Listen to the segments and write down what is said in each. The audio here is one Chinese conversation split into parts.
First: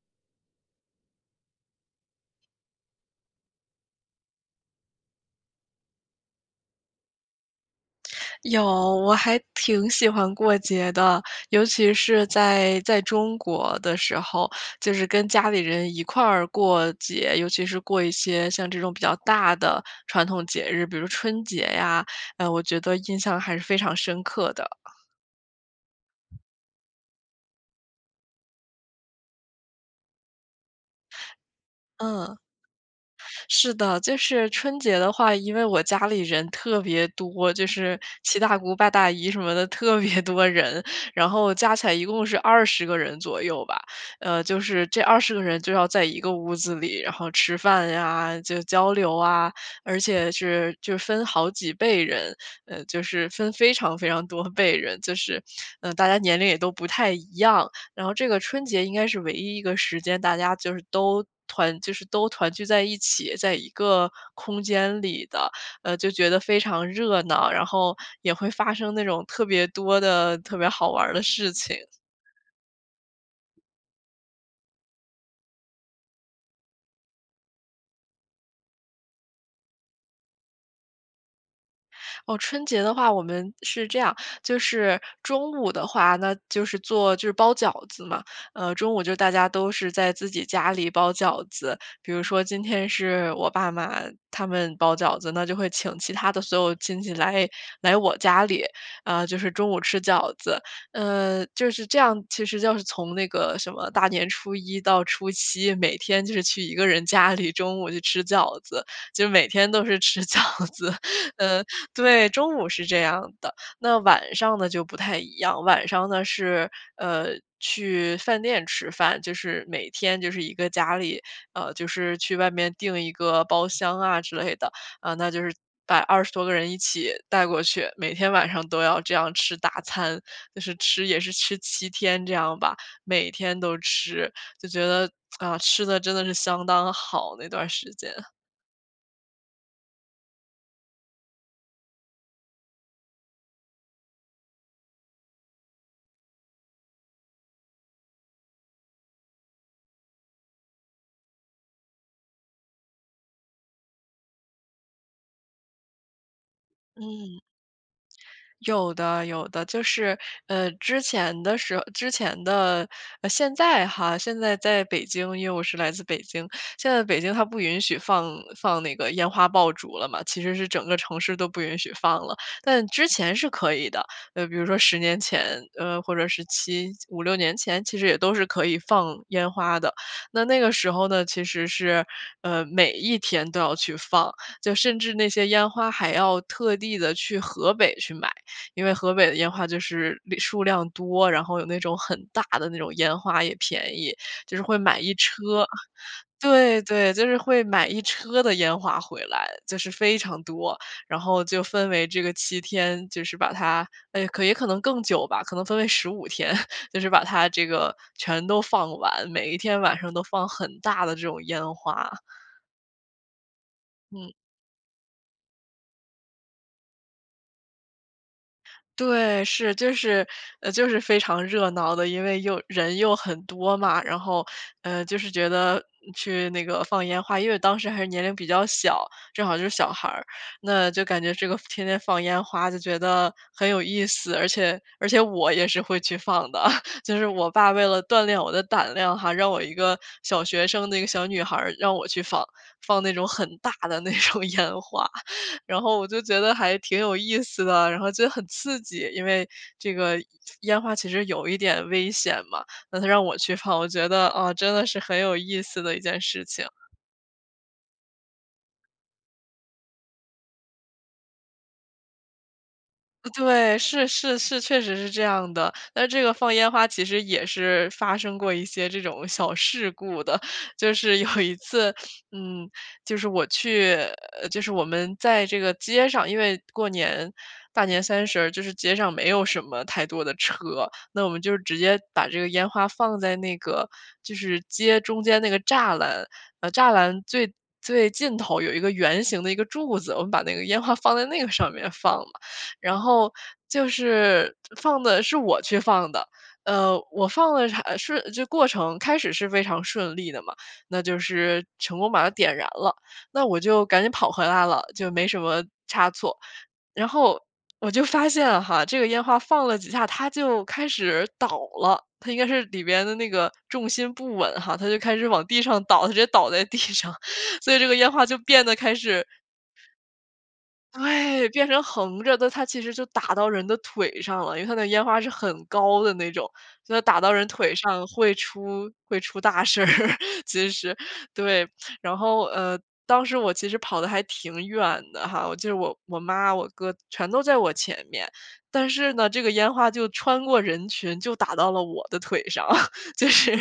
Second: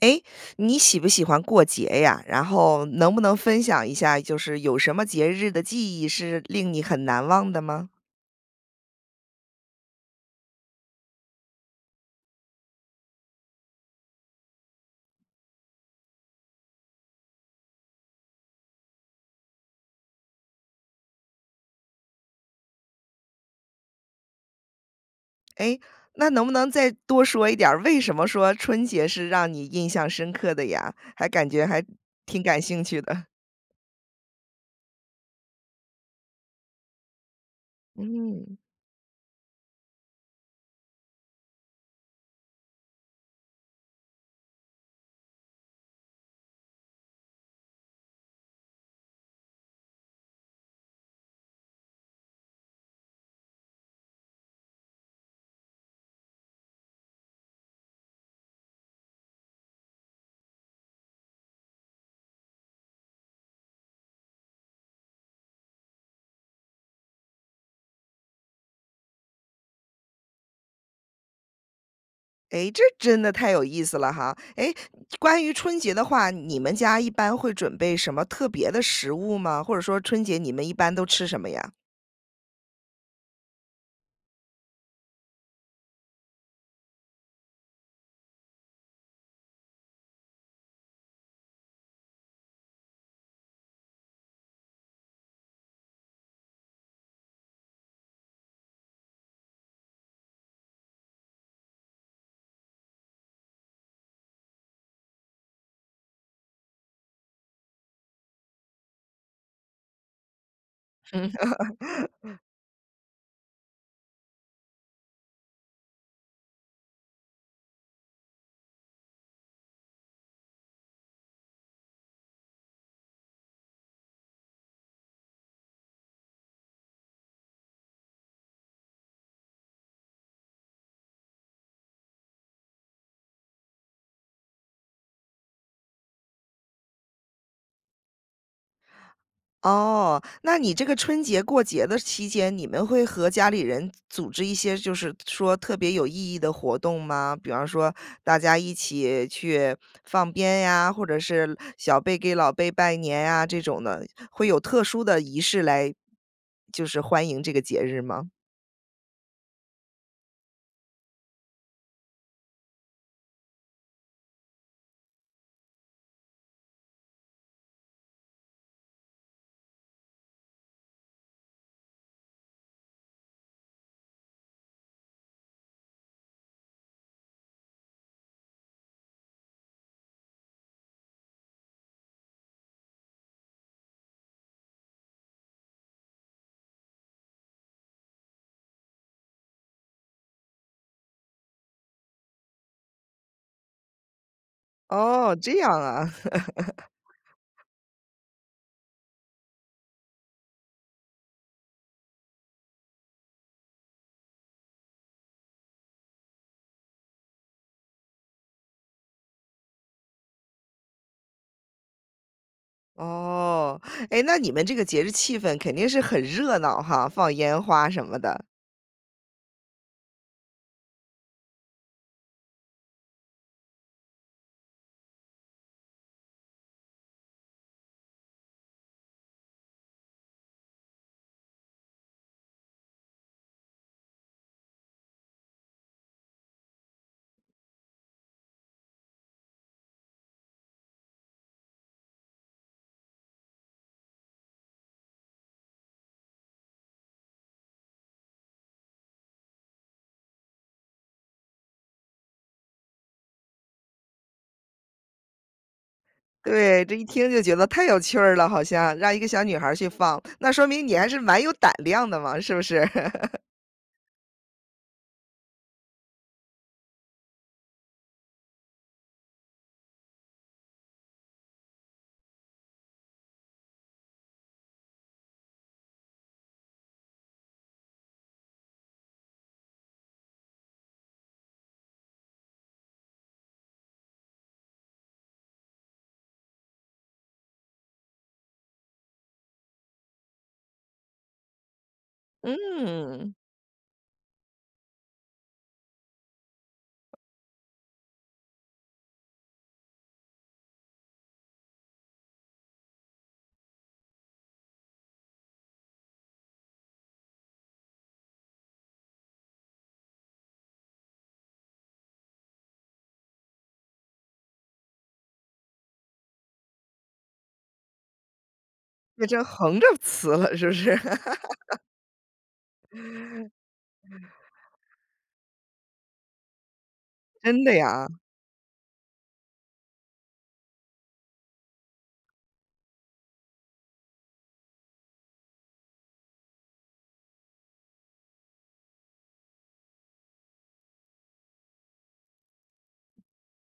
诶，你喜不喜欢过节呀？然后能不能分享一下，就是有什么节日的记忆是令你很难忘的吗？有，我还挺喜欢过节的，尤其是在，在中国的时候，就是跟家里人一块儿过节，尤其是过一些像这种比较大的传统节日，比如春节呀，哎，我觉得印象还是非常深刻的。诶，那能不能再多说一点儿，为什么说春节是让你印象深刻的呀？还感觉还嗯。挺感兴趣的。是的，就是春节的话，因为我家里人特别多，就是七嗯。大姑八大姨什么的特别多人，然后加起来一共是20个人左右吧，呃，就是这20个人就要在一个屋子里，然后吃饭呀，就交流啊。而且是就分好几辈人，呃，就是分非常非常多辈人，就是，呃，大家年龄也都不太一样。然后这个春节应该是唯一一个时间，大家就是都团就是都团聚在一起，在一个空间里的，呃，就觉得非常热闹，然后也会发生那种特别多的特别好玩儿的事情。诶，这真的太有意思了哈。诶，关于春节的话，你们家一般会准备什么特别的食物吗？或者说春节你们一般都吃什么呀？哦，春节的话我们是这样，就是中午的话那就是做就是包饺子嘛，呃，中午就大家都是在自己家里包饺子，比如说今天是我爸妈他们包饺子，那就会请其他的所有亲戚来，来我家里，呃，就是中午吃饺子。呃，就是这样其实就是从那个什么大年初一到初七，每天就是去一个人家里中午去吃饺子，就每天都是吃饺子。嗯。嗯对，中午是这样的，那晚上呢，就不太一样，晚上呢是，呃，去饭店吃饭。就是每天就是一个家里，呃，就是去外面订一个包厢啊之类的，啊，那就是把20多个人一起带过去，每天晚上都要这样吃大餐，就是吃也是吃7天这样吧，每天都吃，就觉得，啊，吃得真的是相当好那段时间。哦，那你这个春节过节的期间，你们会和家里人组织一些就是说特别有意义的活动吗？比方说大家一起去放鞭呀，或者是小辈给老辈拜年啊，这种的。会有特殊的仪式来就是欢嗯。迎这个节日吗？有的有的。就是，呃，之前的时之前的现在哈，现在在北京，因为我是来自北京。现在北京它不允许放放那个烟花爆竹了嘛，其实是整个城市都不允许放了。但之前是可以的，呃，那比如说10年前，呃，或者是75-6年前，其实也都是可以放烟花的。那那个时候呢，其实是，呃，每一天都要去放，就甚至那些烟花还要特地的去河北去买。因为河北的烟花就是量数量多，然后有那种很大的那种烟花也便宜，就是会买一哦，这车。样啊。对 对，就是会买一车的烟花回来，就是非常多。然后就分为这个7天，就是把它，哎，可也可能更久吧，可能分为15天，就是把它这个全都放完，每一天晚上都放很大的这种烟花。哦，哎，嗯。那你们这个节日气氛肯定是很热闹哈？放烟花什么的。对，是，就是，呃，就是非常热闹的，因为又人又很多嘛，然后，呃，就是觉得去那个放烟花。因为我当时还是年龄比较小，正好就是小孩，那就感觉这个天天放烟花就觉得很有意思，而且而且我也是会去放的。就是我爸为了锻炼我的胆量哈，让我一个小学生，那个小女孩，让我去放，放那种很大的那种烟花。然后我就觉得还挺有意思的，然后觉得很刺激，因为这个烟花其实有一点危险嘛，那他让我去放，我觉得，呃，真的是很有意思的一件事情。对，这一听就觉得太有趣儿了好像，让一个小女孩儿去放，那说明你还是蛮有胆量的嘛，是不是？对，是是是，确实是这样的，那这个放烟花其实也是发生过一些这种小事故的。就是有一次，嗯，就是我去呃，就是我们在这个街上，因为过年，大年三十儿，就是街上没有什么太多的车。那我们就直接把这个烟花放在那个，就是街中间那个栅栏，呃，栅栏最最尽头有一个圆形的一个柱子，我们把那个烟花放在那个上面放了。然后嗯。就是，放的是我去放的，呃，我放了还是这过程开始是非常顺利的嘛，那就是成功把它点燃了。那我就赶紧跑回来了，就没什么差错，然后我就发现哈，这个烟花放了几下，它就开始倒了，它应该是里边的那个重心不稳哈，它就开始往地上倒，它直接倒在地上，所以这个烟花就变得开那始就横着呲了，是不是？对，变 成横着的，它其实就打到人的腿上了，因为它那个烟花是很高的那种。就打到人真腿的上呀？会出会出大事儿，其实。对，然后，呃，当时我其实跑的还挺远的哈，我记得我我妈、我哥全都在我前面。但是呢，这个烟花就穿过人群就打到了我的腿上，就是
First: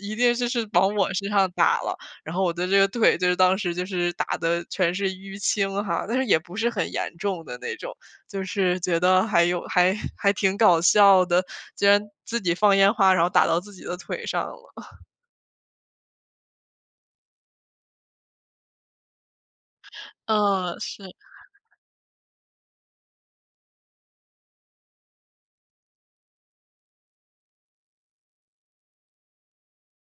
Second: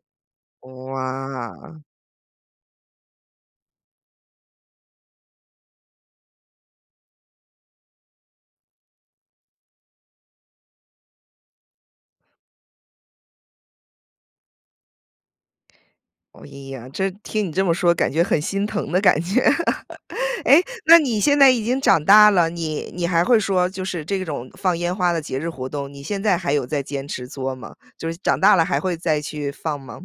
一定这是往我身上打哇。了，然后我的这个腿，就是当时就是打得全是淤青哈，但是也不是很严重的那种。就是觉得还有还还挺搞笑的，竟然自己放烟花，然后打到自己的腿上了。哎呀，这听你这么说感觉很心疼的感觉。诶，呃，那是。你现在已经长大了，你你还会说就是这种放烟花的节日活动，你现在还有再坚持做吗？就是长大了还会再去放吗？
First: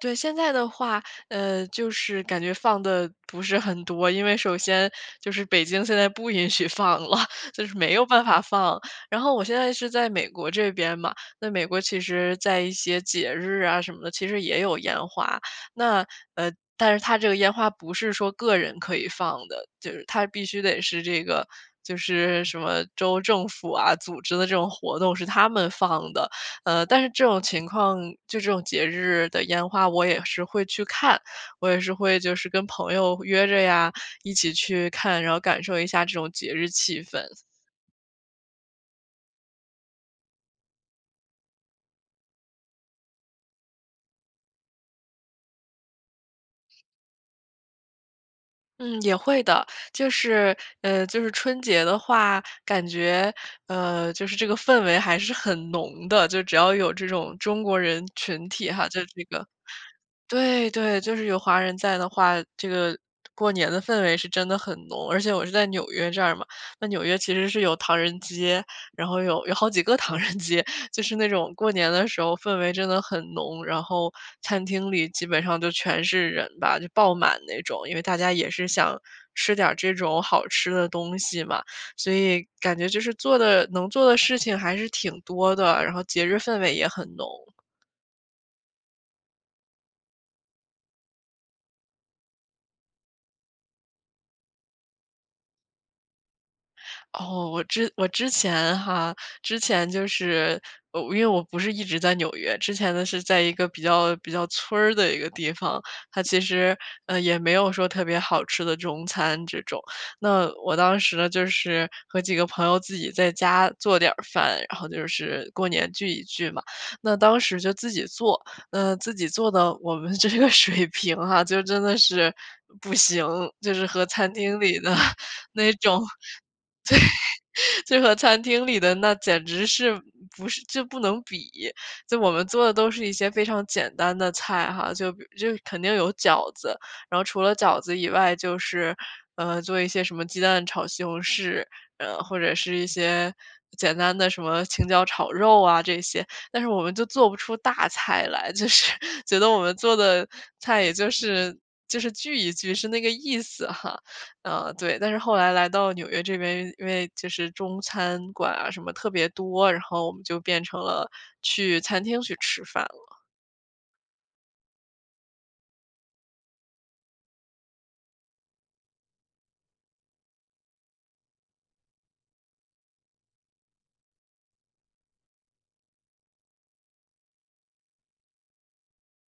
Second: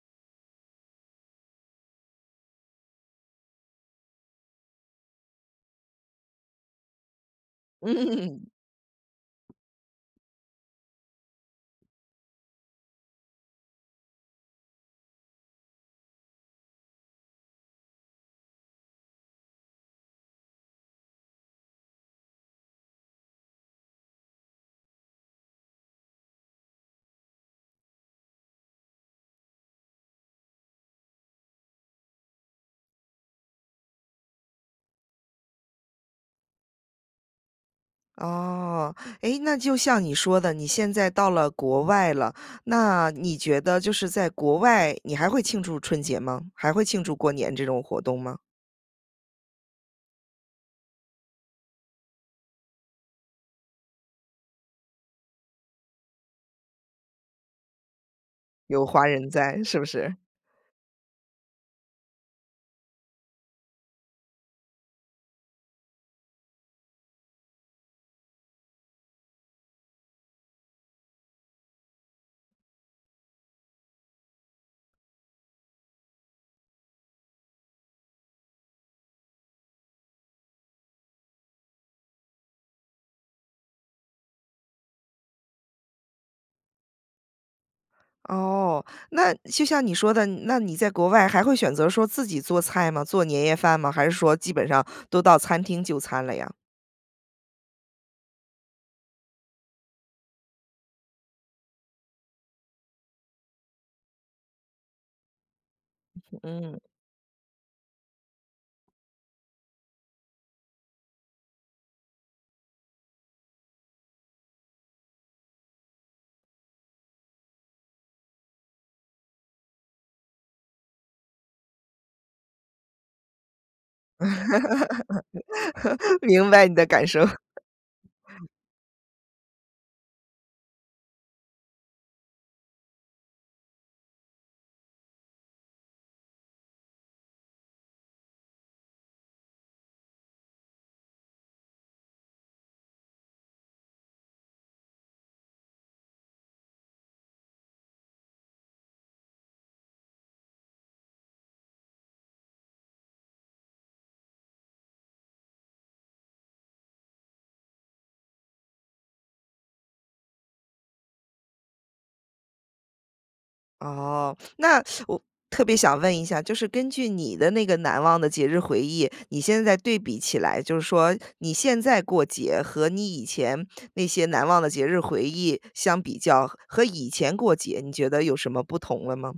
对，现在的话，呃，就是感觉放得不是很多。因为首先就是北京现在不允许放了，就是没有办法嗯。放。然后我现在是在美国这边嘛，那美国其实在一些节日啊什么的，其实也有烟花，那，呃，但是它这个烟花不是说个人可以放的，就是它必须得是这个，就是什么州政府啊，组织的这种活动是他们放的。呃，但是这种情况，就这种节日的烟花，我也是会去看，我也是会就是跟朋友约着呀，一起去看，然后感受一下这种节日气氛。哦。诶，那就像你说的，你现在到了国外了，那你觉得就是在国外你还会庆祝春节吗？还会庆祝过年这种活动吗？嗯，也会的。就是呃，就是春节的话，感觉，呃，就是这个氛围还是很浓的，就只要有这种中国人群体有哈，就华是这人个在，是不是？对，对，就是有华人在的话，这个过年的氛围是真的很浓。而且我是在纽约这儿嘛，那纽约其实是有唐人街，然后有有好几个唐人街。就是那种过年的时候氛围真的很浓，然后餐厅里基本上都全是人吧，就爆满那种，因为大家也是想吃点儿这种好吃的东西嘛。所以感觉就是做的能做的事情还是挺多的，然后节日氛围也很浓。哦，那就像你说的，那你在国外还会选择说自己做菜吗？做年夜饭吗？还是说基本上都到餐厅就餐了呀？哦，我之我之前哈，之前就是我因为我不是一直在纽约，之前的是在一个比较比较村儿的一个地方。它其实，嗯。呃，也没有说特别好吃的中餐这种。那我当时呢，就是和几个朋友自己在家做点儿饭，然后就是过年聚一聚嘛。那当时就自己做，嗯，自己做呢，我们这个水平啊，就真的是不行，就是和餐厅里的那种 明白你的感受。对，就和餐厅里的那简直是，不是就不能比。就我们做的都是一些非常简单的菜哈，就比就肯定有饺子。然后除了饺子以外，就是，呃，做一些什么鸡蛋炒西红柿，呃，或者是一些简单的什么青椒炒肉啊这些。但是我们就做不出大菜来，就是觉得我们做的菜也就是就是聚一聚，是那个意思哈。啊，对，但是后来来到纽约这边，因为因为就是中餐馆啊什么特别多，然后我们就变成了去餐厅去吃饭了。哦，那 我特别想问一下，就是根据你的那个难忘的节日回忆，你现在对比起来，就是说你现在过节和你以前那些难忘的节日回忆相比较，和以前过节，你觉得有什么不同了吗？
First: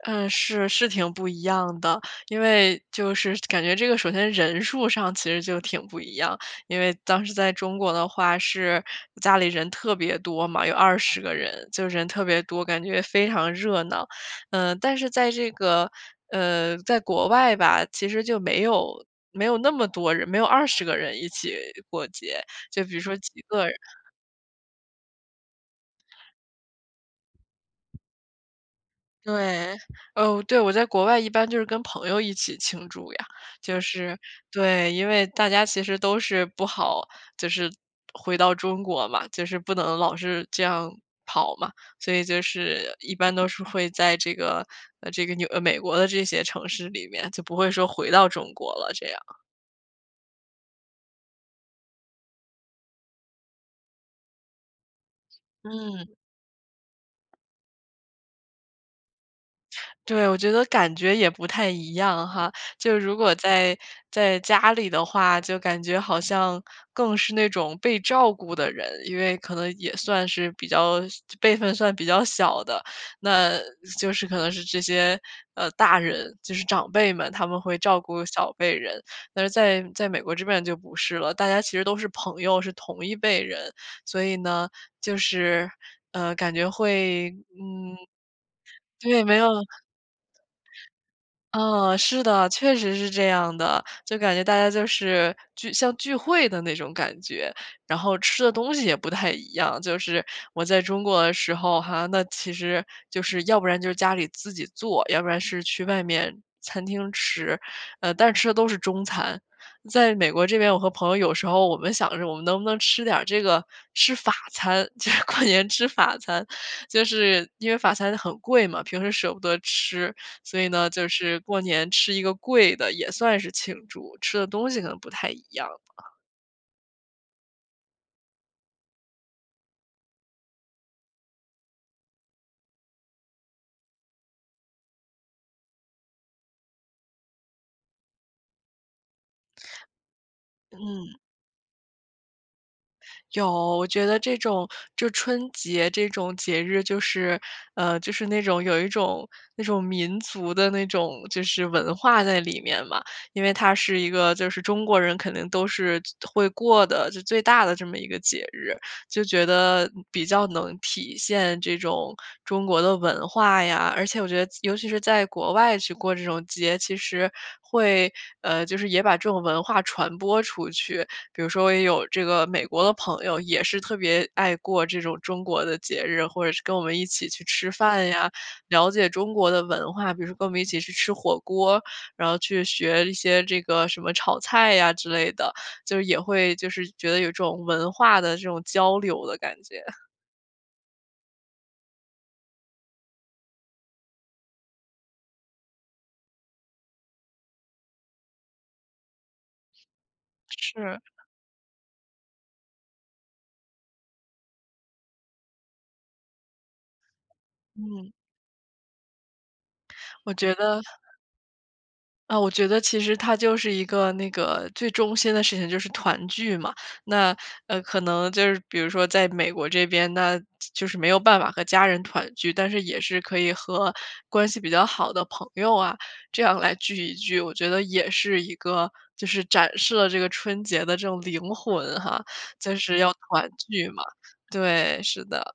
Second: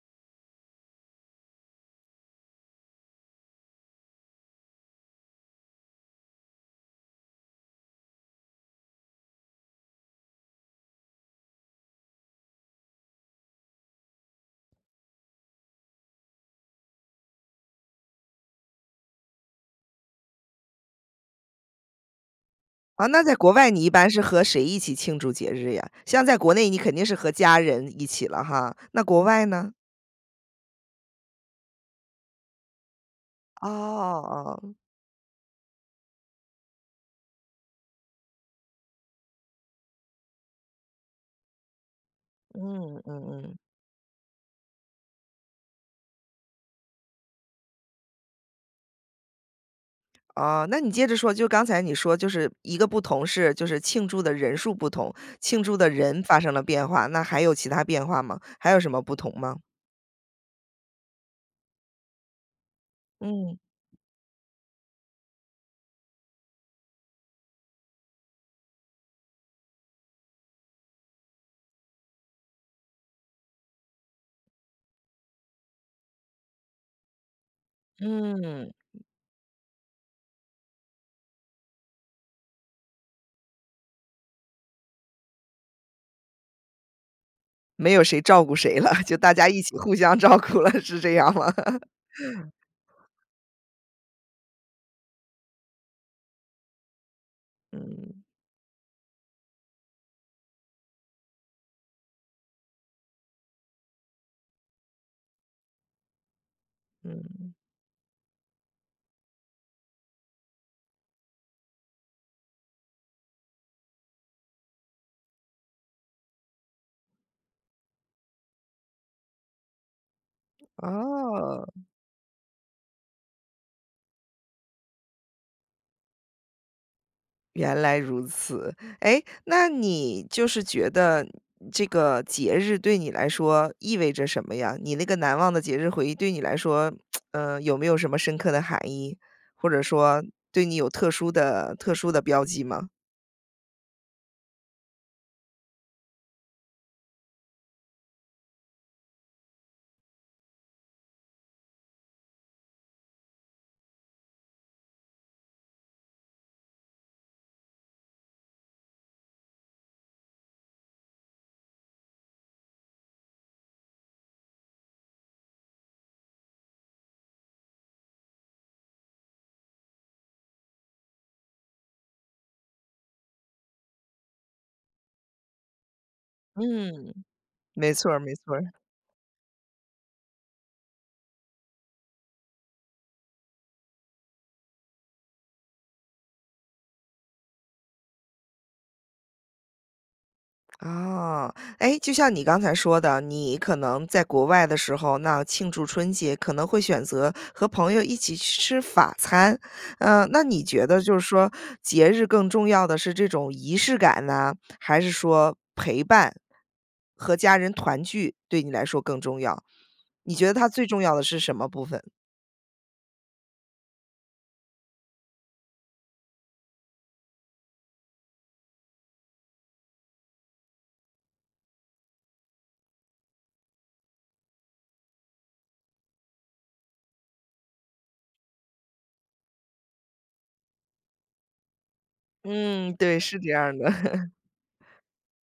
嗯，是，是挺不一样的。因为就是感觉这个首先人数上其实就挺不一样。因为当时在中国的话是家里人特别多嘛，有20个人，就人特别多，感觉非常热闹。嗯，但是在这个，呃，在国外吧，其实就没有，没有那么多人，没有20个人一起过节，就比如啊，说那几在国个外人。你一般是和谁一起庆祝节日呀？像在国内你肯定是和家人一起了哈，那国外呢？对。哦，对，我在国外一般就是跟朋友一起庆祝呀，就是哦。对，因为大家其实都是不好就是回到中国嘛，就是不能老是这样跑嘛。所以就嗯，是一般嗯都嗯。是会在这个，呃，这个纽呃，美国的这些城市里面，就不会说回到中国了这样。哦，那你接着说，就刚才你说就是一个不同是，就是庆祝的人数不同，庆祝的嗯。人发生了变化，那还有其他变化吗？还有什么不同吗？对，我觉得感觉也不太一样哈。就如果嗯。在，在家里的话，就感觉好像更是那种被照顾的人，因为可能也算是比较小辈分算比较小的，那，是就是可能是这些，呃，大人，就是长辈们，他们会照顾小嗯。辈人。但是在，在美国这边就不是了，大家其实都是朋友，是同一辈人。所以呢，就是，呃，感觉会，没嗯有谁照顾谁了，就对，大没有家一起互相照顾了，是这样吗？嗯，是的，确实是这样的。就感觉大家就是聚像聚会的那种感觉，然后嗯。吃的东西也不太一样。就是我在中国的时候哈，那其实就是要不然就是家里自己做，要不然是去外面餐厅嗯。吃，呃，但吃的都是中餐。在美国这边，我和朋友有时候我们想着我们能不能吃点儿这个，吃法餐，就是过年吃法餐。就是因为法餐很贵嘛，平时舍不得吃，所以呢，就是过哦。年吃一个贵的也算是庆祝，吃的东西可能不太一样。原来如此。诶，那你就是觉得这个节日对你来说意味着什么呀？你那个难忘的节日回忆对你来说，呃，有没有什么深刻的含义，或者说对你有特嗯。殊的特殊的标记吗？有，我觉得这种，就春节这种节日就是，呃，就是那种，有一种那种民族的那种，就是文化在里面嘛。因为它是一个，就是中国人可能都是就会过的，就最大的这么一个节日。就觉得比较能体现这种中国的文化呀，而且我觉得尤其是在国外去过这种节其实会，呃就是也把这种文化传播出去，比如说也有这个美国的朋友也是特别爱过这种中国的节日。或者是跟我们一嗯，起去吃没饭错儿呀，没错儿。了解中国的文化，比如说跟我们一起去吃火锅，然后去学一些这个什么炒菜呀之类的，就是也会就是觉得有这种文化的这种交流的感觉。啊，诶，就像你刚才说的，你可能在国外的时候，那庆祝春节可能会选择和朋友一起去吃法餐。呃，那你觉得是。就是说节日更重要的是这种仪式感呢，还是说陪伴，和家人团嗯。聚，对你来说更重要？我你觉得觉它得最重要的是什么部分？呃，我觉得其实它就是一个，那个最中心的事情，就是团聚嘛。那，呃，可能就是比如说在美国这边，那就是没有办法和家人团聚。但是也是可以和关系比较好的朋友啊，这样来聚一聚，我觉得也是一个，就是展示了这个春节的这种灵魂哈，就嗯，是要对，是这团样儿的。聚嘛，对，是的。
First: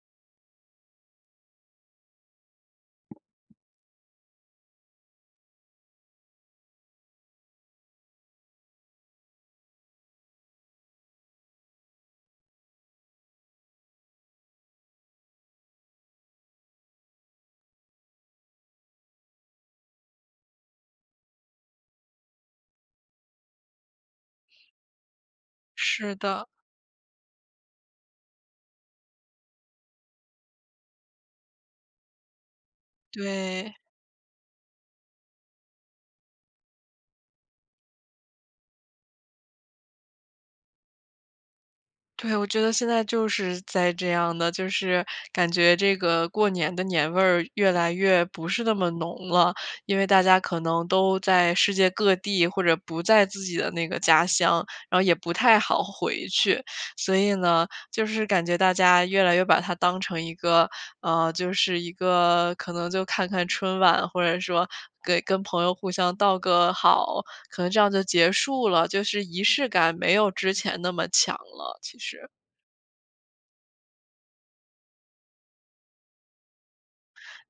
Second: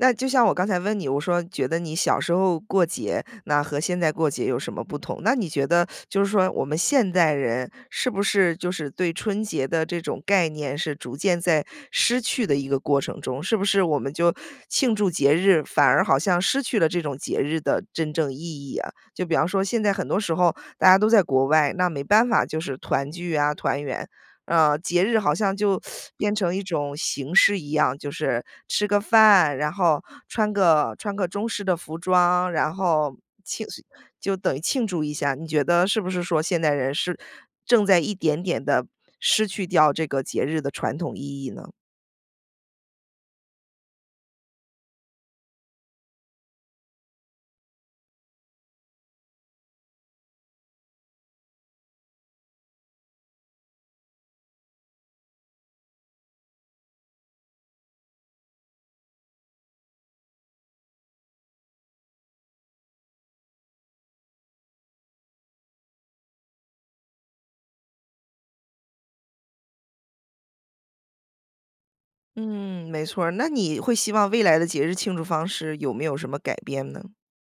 那就像我刚才问你，我说觉得你小时候过节，那和现在过节有什么不同，那你觉得 就是说我们现代人是不是，就是对春节的这种概念是逐渐在失去的一个过程中？是不是我们就庆祝节日，反而好像失去了这种节日的真正意义呀？就比方说现在很多时候大家都在国外，那没办法就是团聚啊、团圆。呃，节日好像就 是变的。成一种形式一样，就是吃个饭，然后穿个，穿个中式的服装，然后庆对。诉就等于庆祝一下，你觉得是不是说现代人是正在一点点地失去掉这个节日的传统意义呢？对，我觉得现在就是在这样的，就是感觉这个过年的年味儿越来越不是那么浓了。因为大家可能都在世界各地或者不在自己的那个家乡，然后也不太好回去，所以呢，就是感觉大家越来越把它当成一个，呃，就是一个可能就看看春晚，或者说给跟朋友互相道个好，可能这样就结束了。就是仪式感没有之前那么强了其实。嗯，没错儿。那你会希望未来的节日庆祝方式有没有什么改变呢？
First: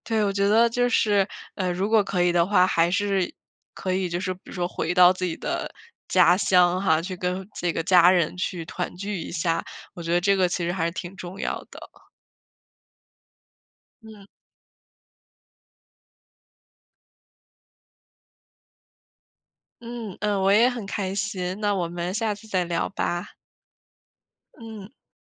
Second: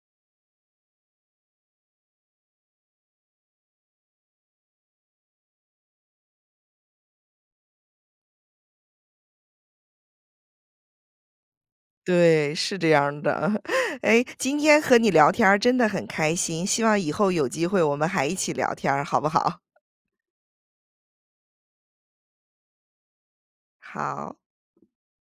对，我觉得就是，呃，如果可以的话，还是可以就是比如说回到自己的家乡哈，去跟这个家人去团聚一下，我觉得这个其实还是挺重要的。对，是这样儿的。诶，嗯。今天和你聊天儿真的很开心，希望以后有机会我们还一起聊天儿，好不好？嗯，嗯，我也很开心，那我们下次再聊吧。好。嗯。